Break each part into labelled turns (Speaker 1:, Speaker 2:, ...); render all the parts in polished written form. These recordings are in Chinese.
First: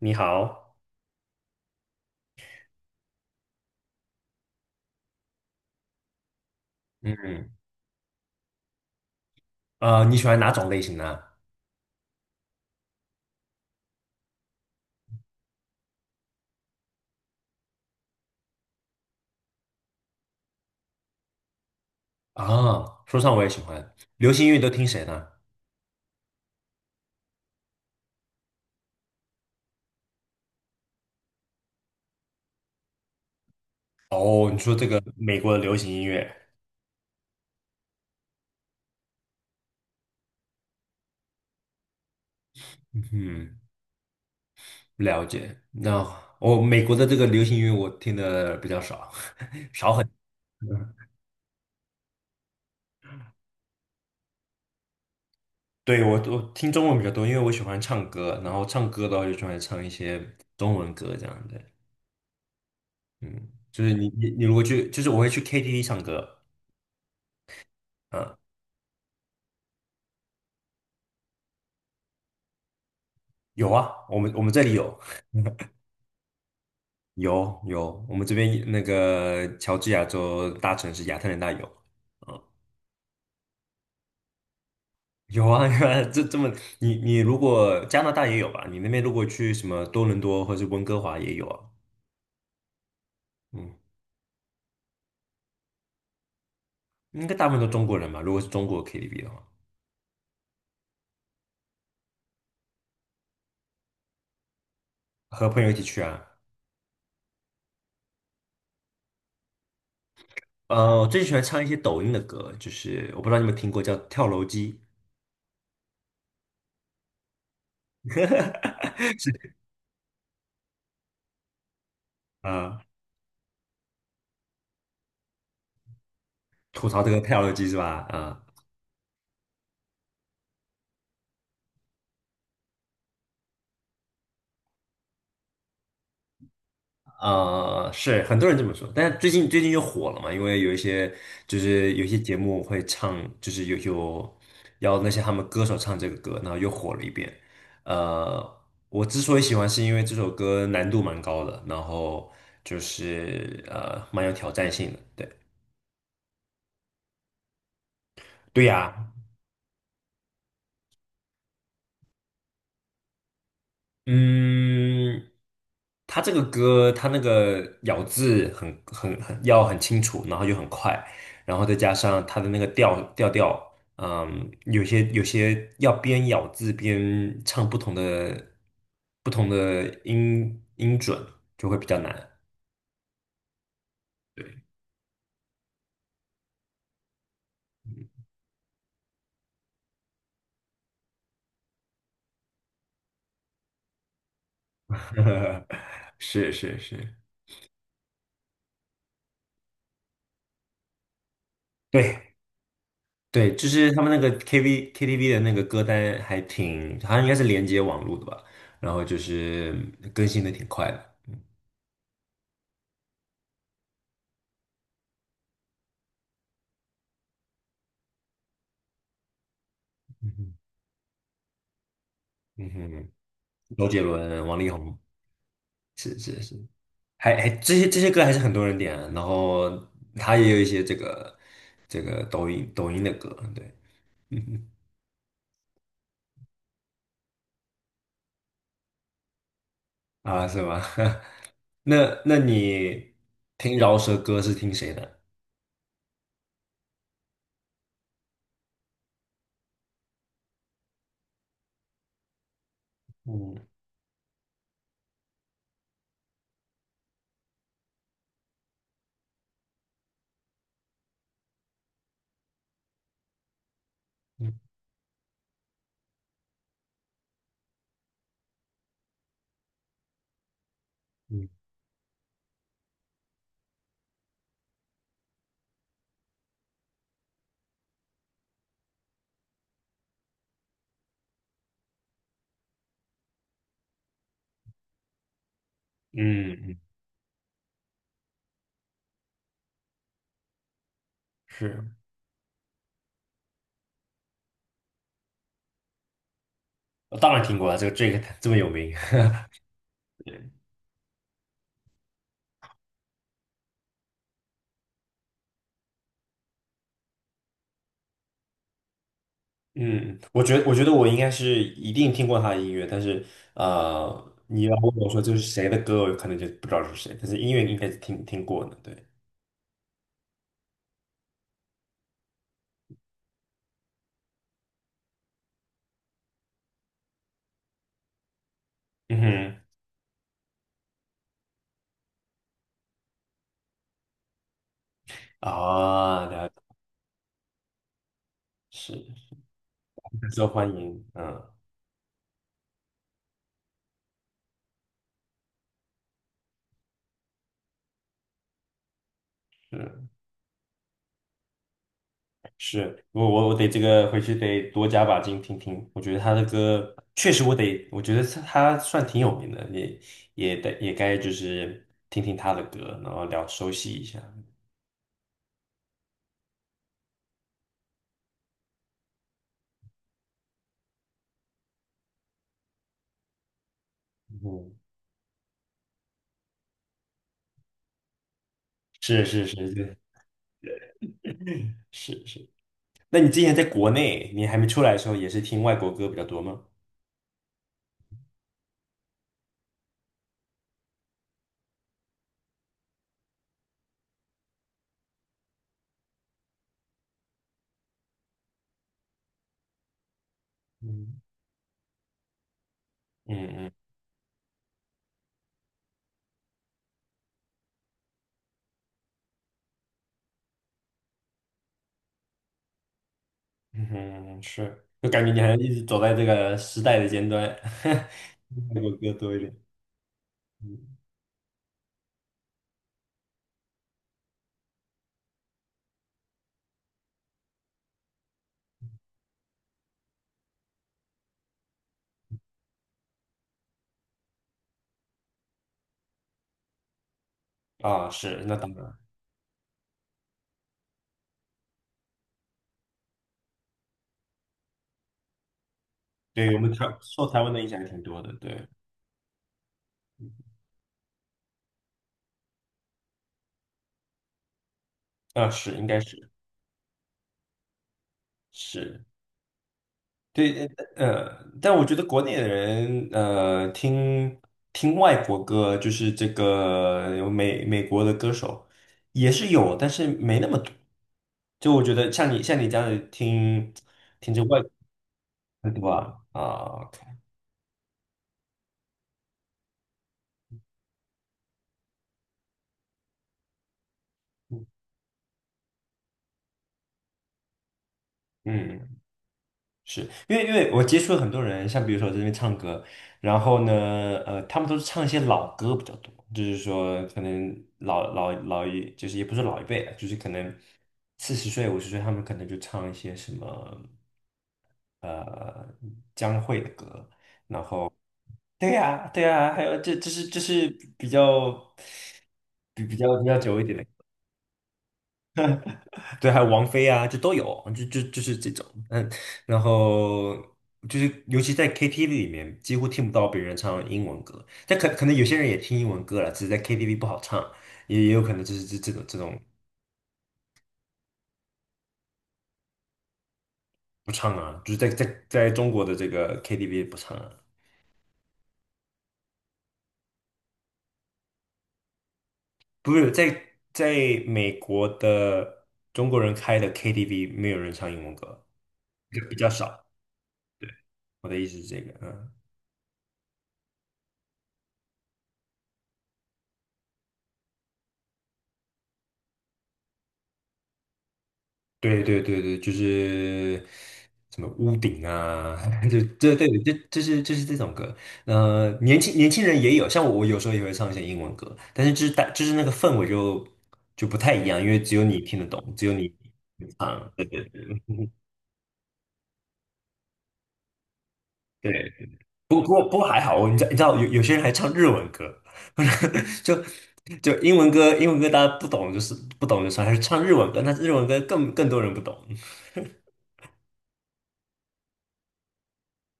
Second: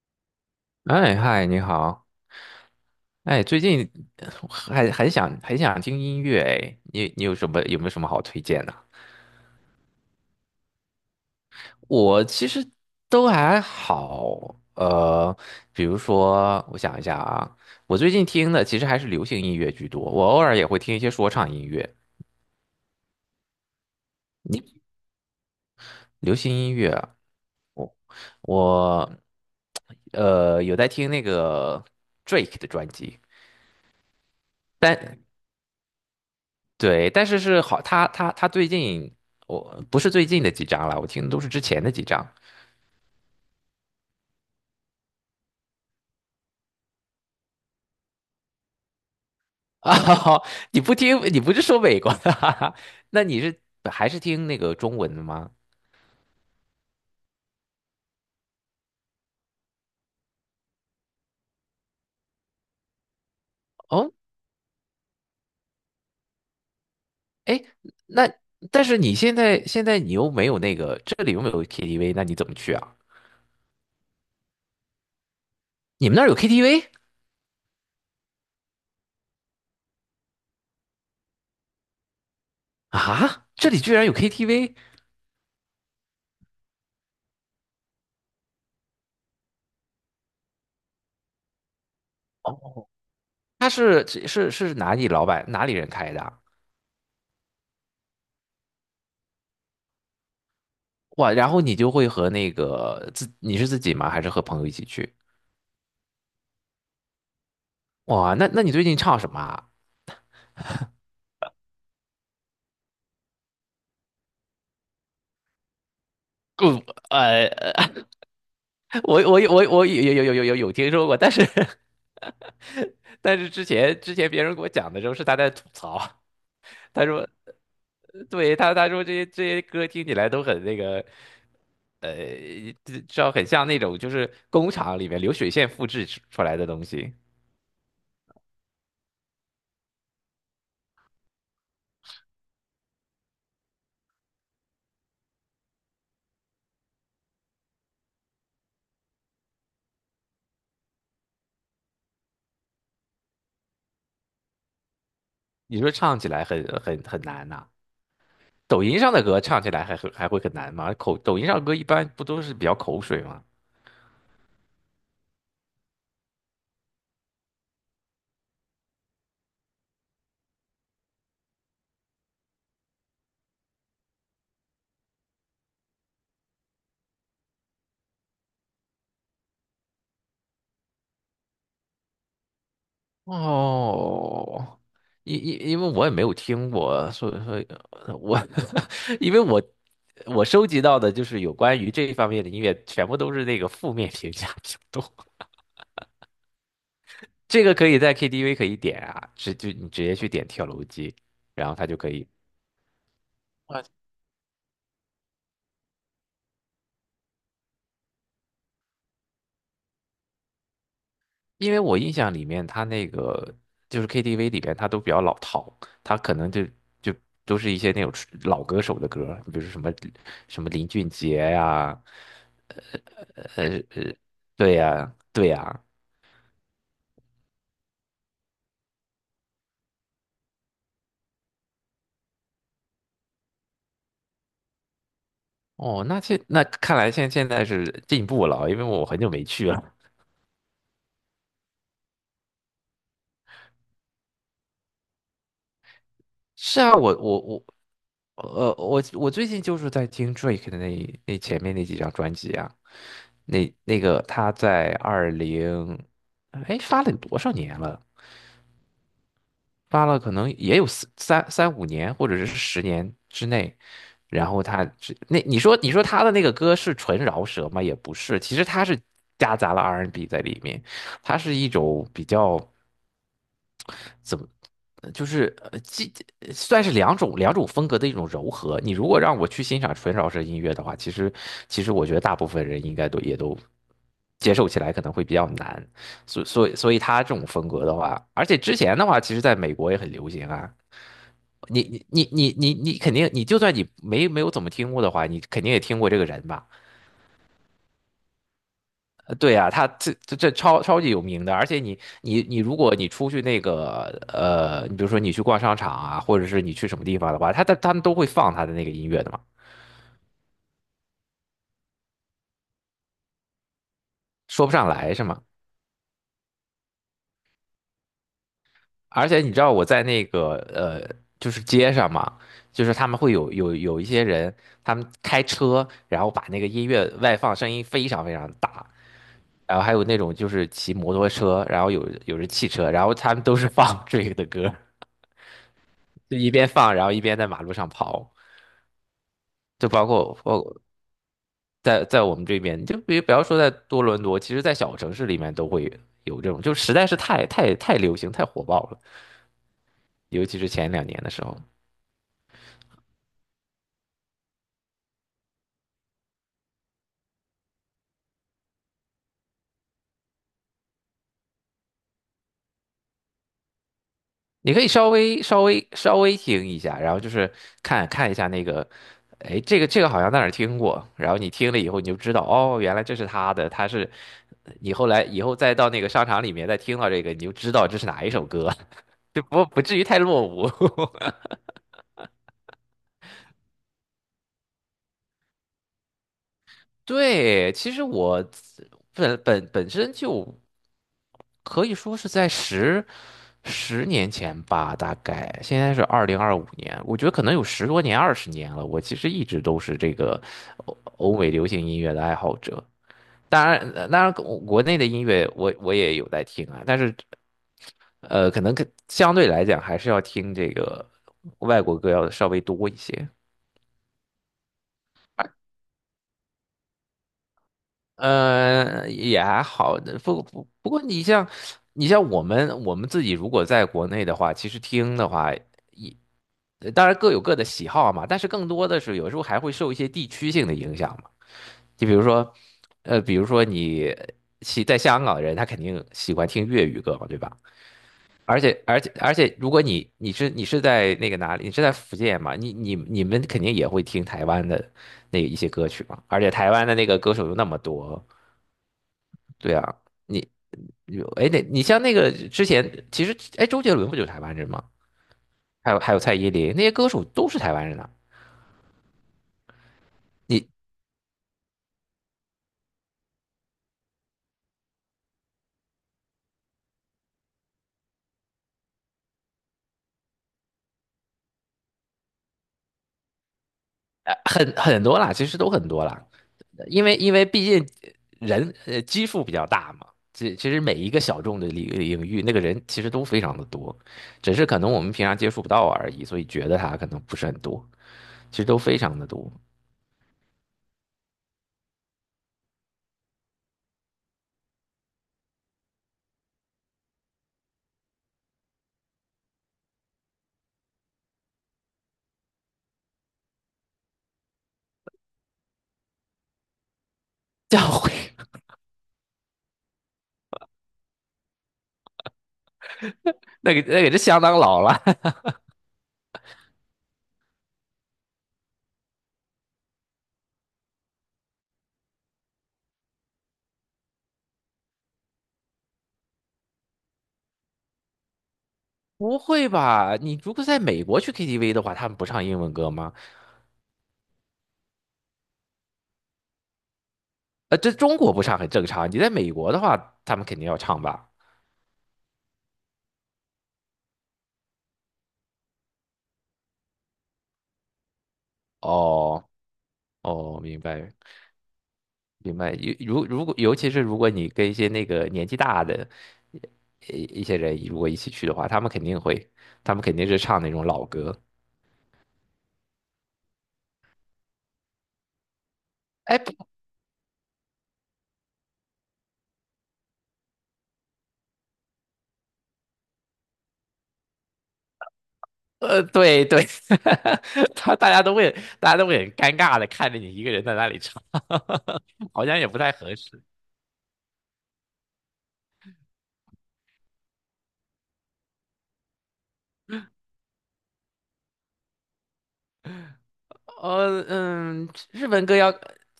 Speaker 1: 你好，
Speaker 2: 哎，嗨，你好。哎，最近还很想很想听音乐哎，你你有什
Speaker 1: 嗯，
Speaker 2: 么有没有什么好推荐的？
Speaker 1: 啊，你喜欢哪种类型呢？
Speaker 2: 我其实都还好，比如说我想一下啊，我最近听的其实还是流行音乐居多，我偶尔也会听一些说唱音乐。
Speaker 1: 啊，说唱我也喜欢，流行音乐
Speaker 2: 你
Speaker 1: 都听谁呢？
Speaker 2: 流行音乐啊，我有在听那个 Drake 的专辑。
Speaker 1: 哦，你说这个
Speaker 2: 但
Speaker 1: 美国的流行音乐，
Speaker 2: 对，但是是好，他最近，我不是最近的几张了，我听的都是之前的几张
Speaker 1: 嗯，了解。那美国的这个流行音乐我听的比较少，少
Speaker 2: 啊。
Speaker 1: 很。
Speaker 2: 你不听，你不是说美国的哈哈，那你是还是听那个中文的吗？
Speaker 1: 对，我听中文比较多，因为我喜欢唱歌，然后唱歌的话就喜欢唱一些中文歌这样的。嗯，就是你
Speaker 2: 哦，
Speaker 1: 你你如果去，就是我会去 KTV 唱歌。
Speaker 2: 哎，那
Speaker 1: 嗯。
Speaker 2: 但是你现在你又没有那个，这里又没有 KTV，那你怎么去啊？
Speaker 1: 有啊，我们这里有，
Speaker 2: 你们那儿有 KTV
Speaker 1: 有有，我们这边那个乔治亚州大城市亚特兰大有。嗯，
Speaker 2: 啊？这里居然有 KTV？
Speaker 1: 有啊。这么，你如果加拿大也有吧？你那边如果去什么多伦多或者是温哥华也有啊。
Speaker 2: 哦，他
Speaker 1: 嗯，
Speaker 2: 是哪里老板哪里人开的啊。
Speaker 1: 应该大部分都中国人吧？如果是中国 KTV 的话，
Speaker 2: 哇，然后你就会和那个你是自己吗？还是和朋友一起去？
Speaker 1: 和朋友一起去啊。
Speaker 2: 哇，那你最近唱什么啊？
Speaker 1: 我最喜欢唱一些抖音的歌，就是我不知道你们听过叫跳楼机。
Speaker 2: 嗯，呃，我有听说过，但是
Speaker 1: 啊，
Speaker 2: 但是之前别人给我讲的时候是他在吐槽。
Speaker 1: 吐槽
Speaker 2: 他
Speaker 1: 这
Speaker 2: 说，
Speaker 1: 个跳楼机是吧？
Speaker 2: 对他说这些歌听起来都很那个，呃，知道很像那种就是工厂里面流水线复制出来的东西。
Speaker 1: 是很多人这么说，但是最近又火了嘛，因为有一些节目会唱，就是有要那些他们歌手唱这个歌，然后又火了一遍。呃，我之所以喜欢，是因为这首歌难度蛮高的，然后就是蛮有挑战性的。对，
Speaker 2: 你说唱起来很很很难呐、
Speaker 1: 对
Speaker 2: 抖
Speaker 1: 呀。
Speaker 2: 音上的歌唱起来还会很难吗？抖音上歌一般不都是比较口水吗？
Speaker 1: 嗯，他这个歌，他那个咬字很要很清楚，然后又很快，然后再加上他的那个调，有些要边咬字边唱不同的音准，就会比较难。
Speaker 2: 哦，因为我也没有听过，所以我 因为我收集到的就是有关于这一方面的音乐，全部都是那个负面评价比较多。
Speaker 1: 是是是，
Speaker 2: 这个可以在 KTV 可以点啊，就你直接去点跳楼机，然后它就可以。
Speaker 1: 对对，就是
Speaker 2: 啊，
Speaker 1: 他们那个 KTV 的那个歌单还挺，好像应该是连接网络的吧，然后就是更新的挺快的。
Speaker 2: 因为我印象里面，它那个就是 KTV 里边，它都比较老套，它可能就都是一些那种老歌手的歌，比如说什么林俊杰呀、
Speaker 1: 嗯哼。
Speaker 2: 呃
Speaker 1: 周杰
Speaker 2: 呃，
Speaker 1: 伦、王力
Speaker 2: 对
Speaker 1: 宏。
Speaker 2: 呀，对呀。
Speaker 1: 是是是，还这些歌还是很多人点啊，然后他也有一些这个抖音的歌。对。嗯
Speaker 2: 哦，那看来现在是进步了啊，因为我很久没去了。
Speaker 1: 啊，是吗？那那你听饶舌歌是听谁的？
Speaker 2: 是啊，我我最近就是在听 Drake 的那前面那几张专辑啊。
Speaker 1: 嗯
Speaker 2: 那个他在哎，发了多少年了？发了可能也有四三三五年或者是10年之内。然
Speaker 1: 嗯
Speaker 2: 后他那你说他的那个歌是纯饶舌吗？也不是，其实他是夹杂了 R&B N 在里面，它
Speaker 1: 嗯
Speaker 2: 是一种比较怎么。就是算是两种风格的一种柔和。你如果让我去欣赏纯饶舌音乐的话，其实我觉得大部分人应该都也都接受起来可能会比较难。
Speaker 1: 嗯，嗯
Speaker 2: 所以他这种风格的话，而且之前的话，其实在美国也很流行啊。
Speaker 1: 是，
Speaker 2: 你你你肯定，你就算你没有怎么听过的话，你肯定也听过这个人吧？
Speaker 1: 我当然听过啊，这个 Drake 这么有名。
Speaker 2: 对啊，他这 超级有名的，而且你，如果你出去那个你比如说你去逛商场啊，或者是你去什么地方的话，他们都会放他的那个音乐的嘛。
Speaker 1: 嗯，我觉得我应该是一定听过他的音乐，但是你
Speaker 2: 说不
Speaker 1: 要
Speaker 2: 上
Speaker 1: 问我
Speaker 2: 来
Speaker 1: 说
Speaker 2: 是
Speaker 1: 这是
Speaker 2: 吗？
Speaker 1: 谁的歌，我可能就不知道是谁，但是音乐应该是听过的。对，
Speaker 2: 而且你知道我在那个就是街上嘛，就是他们会有一些人，他们开车，然后把那个音乐外放，声音非常非常大。
Speaker 1: 嗯哼。
Speaker 2: 然后还有那种就是骑摩托车，然后有人汽车，然后他们都是放 这个的歌，
Speaker 1: 啊，
Speaker 2: 就
Speaker 1: 了
Speaker 2: 一
Speaker 1: 解，
Speaker 2: 边放，然后一边在马路上跑，
Speaker 1: 是
Speaker 2: 就包括
Speaker 1: 受欢
Speaker 2: 我
Speaker 1: 迎。嗯，
Speaker 2: 在我们这边，你就别不要说在多伦多。其实在小城市里面都会有这种，就实在是太流行、太火爆了，
Speaker 1: 是
Speaker 2: 尤其是前两年的时候。
Speaker 1: 是，我得这个回去得多加把劲听听，我觉得他的歌确实我得，我觉得他算挺有名的，也得也该就是听听他的歌，然后聊熟悉一下。
Speaker 2: 你可以稍微听一下，然后就是看一下那个，哎，这个好像在哪儿听过，然后你听了以后你就知道，哦，原来这是他的，他是
Speaker 1: 嗯，
Speaker 2: 你后来以后再到那个商场里面再听到这个，你就知道这是哪一首歌，
Speaker 1: 是
Speaker 2: 就
Speaker 1: 是是，
Speaker 2: 不
Speaker 1: 对，
Speaker 2: 至于太落伍。
Speaker 1: 是是。那你之前在国内，你还没出来的时候，也是听外国歌比较多吗？
Speaker 2: 对，其实我本身就可以说是在10年前吧，大概现在是2025年，我觉得可能有10多年、20年了。我其实一直都是这个
Speaker 1: 嗯，
Speaker 2: 欧美流行音乐的爱好者。
Speaker 1: 嗯
Speaker 2: 当
Speaker 1: 嗯
Speaker 2: 然，当然，国内的音乐我也有在听啊，但是可能相对来讲还是要听这个外国歌要稍微多一些。
Speaker 1: 嗯哼是，就感觉你还一直走在这个时代的尖端。外国歌多一
Speaker 2: 也
Speaker 1: 点。
Speaker 2: 还好，
Speaker 1: 嗯，
Speaker 2: 不过你像你像我们自己如果在国内的话，其实听的话也当然各有各的喜好嘛，但是更多的是有时候还会受一些地区性的影响嘛。就比如说，比如说你在香港的人，他肯定喜欢听粤语歌嘛，对吧？
Speaker 1: 啊，是，那当然。
Speaker 2: 而且，如果你是在那个哪里，你是在福建嘛？你们肯定也会听台湾的那一些歌曲嘛。而且
Speaker 1: 对，我
Speaker 2: 台
Speaker 1: 们
Speaker 2: 湾的那个
Speaker 1: 受
Speaker 2: 歌
Speaker 1: 台
Speaker 2: 手
Speaker 1: 湾
Speaker 2: 有
Speaker 1: 的
Speaker 2: 那
Speaker 1: 影
Speaker 2: 么
Speaker 1: 响还挺多
Speaker 2: 多。
Speaker 1: 的。对。
Speaker 2: 对啊，你你哎，那你像那个之前，其实哎，周杰伦不就是台湾人吗？
Speaker 1: 啊，是，应该
Speaker 2: 还有
Speaker 1: 是
Speaker 2: 蔡依林那些歌手都是台湾人啊。
Speaker 1: 是。对。
Speaker 2: 你
Speaker 1: 但我觉得国内的人，听外国歌，就是这个有美国的歌手也是有，但是没那么多。就我觉得像你这样子听着外国
Speaker 2: 很很多啦，其实
Speaker 1: 歌
Speaker 2: 都
Speaker 1: 对
Speaker 2: 很多啦。
Speaker 1: 吧？啊 o
Speaker 2: 因为毕竟人基数比较大嘛，其实每一个小众的领域，那个人其实都非常的多，只是可能我们平常接触不到而已，所以觉得他可能不是很多。其实都非
Speaker 1: 嗯。
Speaker 2: 常的多。
Speaker 1: 是因为我接触了很多人，像比如说我在这边唱歌，然后呢，他们都是唱一些老歌比较多，就是说可能老老老一，就是也不是老一辈了，就是可能40岁50岁，他们可能就唱一些什么呃江蕙的歌。
Speaker 2: 教会
Speaker 1: 对呀、对呀、还有这是比较比较久一
Speaker 2: 那
Speaker 1: 点
Speaker 2: 个
Speaker 1: 的。
Speaker 2: 是相当老了。
Speaker 1: 对，还有王菲啊，就都有，就是这种。嗯，然后就是尤其在 KTV 里面，几乎听不到别人唱英文歌，但可能有些人也听英文歌了，只是在 KTV 不好唱，也有可能就是这这种 这
Speaker 2: 不
Speaker 1: 种
Speaker 2: 会吧？你如果在美国去 KTV 的话，他们不唱英文歌吗？
Speaker 1: 不唱啊，就是在中国的这个 KTV 不唱啊，
Speaker 2: 这中国不唱很正常，你在美国的话，他们肯定要唱吧？
Speaker 1: 不是在美国的中国人开的 KTV 没有人唱英文歌，就比
Speaker 2: 哦。
Speaker 1: 较少，
Speaker 2: 哦，明白。
Speaker 1: 我的意思是这个。嗯。
Speaker 2: 明白。如如果尤其是如果你跟一些那个年纪大的一些人如果一起去的话，他们肯定会，他们肯定是唱那种老歌。
Speaker 1: 对对对对，就是什么屋顶啊。就这
Speaker 2: 哎，
Speaker 1: 对
Speaker 2: 不
Speaker 1: 这是这种歌。年轻人也有，像我，有时候也会唱一些英文歌，但是就是那个氛围就不太一样，因为只有你听得懂，只有你
Speaker 2: 对对，
Speaker 1: 唱。对对
Speaker 2: 他大家都会，大家都会很尴尬的看着你一个人在那里唱，
Speaker 1: 对。
Speaker 2: 好像
Speaker 1: 不
Speaker 2: 也
Speaker 1: 不
Speaker 2: 不
Speaker 1: 过
Speaker 2: 太
Speaker 1: 不过
Speaker 2: 合
Speaker 1: 还好，
Speaker 2: 适。
Speaker 1: 我你知道有些人还唱日文歌。就就英文歌大家不懂就是不懂就算，还是唱日文歌，那日文歌更多人不懂。
Speaker 2: 日文歌要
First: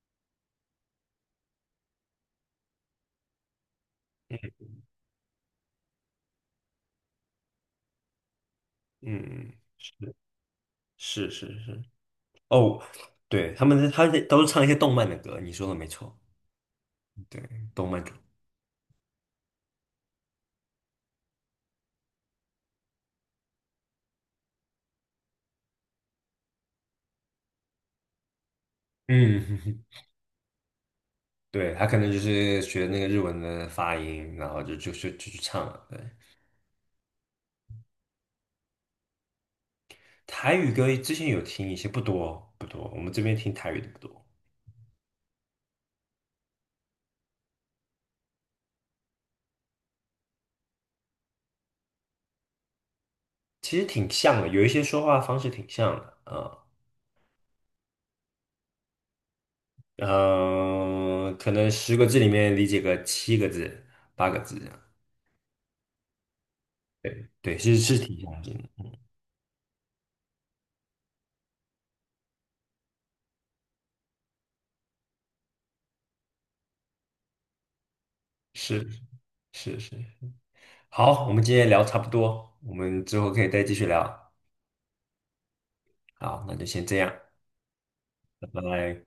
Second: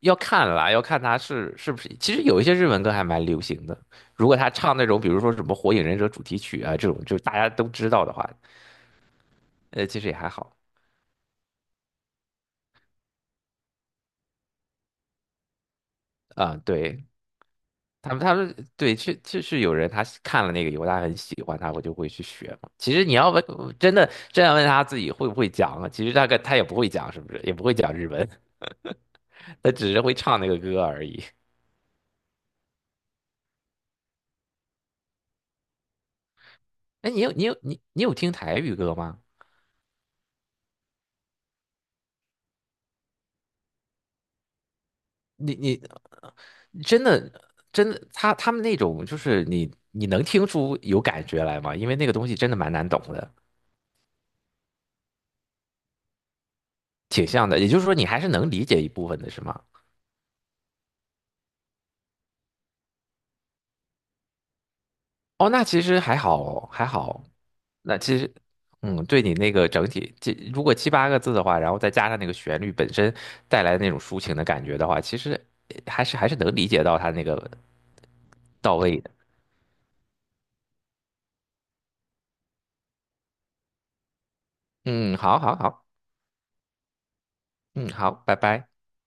Speaker 2: 要看啦，要看他是是不是。其实有一些日文歌还蛮流行的，如果他唱那种比如说什么《火影忍者》主题曲啊这种，就大家都知道的话，
Speaker 1: 嗯，
Speaker 2: 其实
Speaker 1: 是
Speaker 2: 也还好。
Speaker 1: 是是是。哦，对，他们都是唱一些动漫的歌，你说的没错。
Speaker 2: 啊、对，
Speaker 1: 对，动漫歌。
Speaker 2: 他们对，是就是有人他是看了那个以后，他很喜欢，他我就会去学嘛。其实你要问，真的真要问他自己会不会讲啊，其实大概他也不会讲，是不是？也不会讲日文，他
Speaker 1: 嗯，
Speaker 2: 只是会唱那个歌而已。
Speaker 1: 对，他可能就是学那个日文的发音，然后就去唱了。对，
Speaker 2: 哎，你你有听台语歌吗？
Speaker 1: 台语歌之前有听一些，不多不多，我们这边听台语的不多。
Speaker 2: 你你真的他他们那种就是你能听出有感觉来吗？因为那个东西真的蛮难懂的。
Speaker 1: 其实挺像的，有一些说话方式挺像的啊。
Speaker 2: 挺像的。也就是说，你还是能理解一部分的，是吗？
Speaker 1: 嗯，可能10个字里面理解个7个字、8个字这样。
Speaker 2: 哦，那其实还好哦还好。
Speaker 1: 对，是是
Speaker 2: 那其
Speaker 1: 挺
Speaker 2: 实，
Speaker 1: 像的，
Speaker 2: 嗯，对你那个整体，这如果7、8个字的话，然后再加上那个旋律本身带来的那种抒情的感觉的话，其实还是能理解到他那个到
Speaker 1: 是
Speaker 2: 位的。
Speaker 1: 是是。好，我们今天聊差不多，我们之后可以再继续聊。
Speaker 2: 嗯，好，好，好。
Speaker 1: 好，那就先这样，
Speaker 2: 嗯，好，拜
Speaker 1: 拜
Speaker 2: 拜。
Speaker 1: 拜。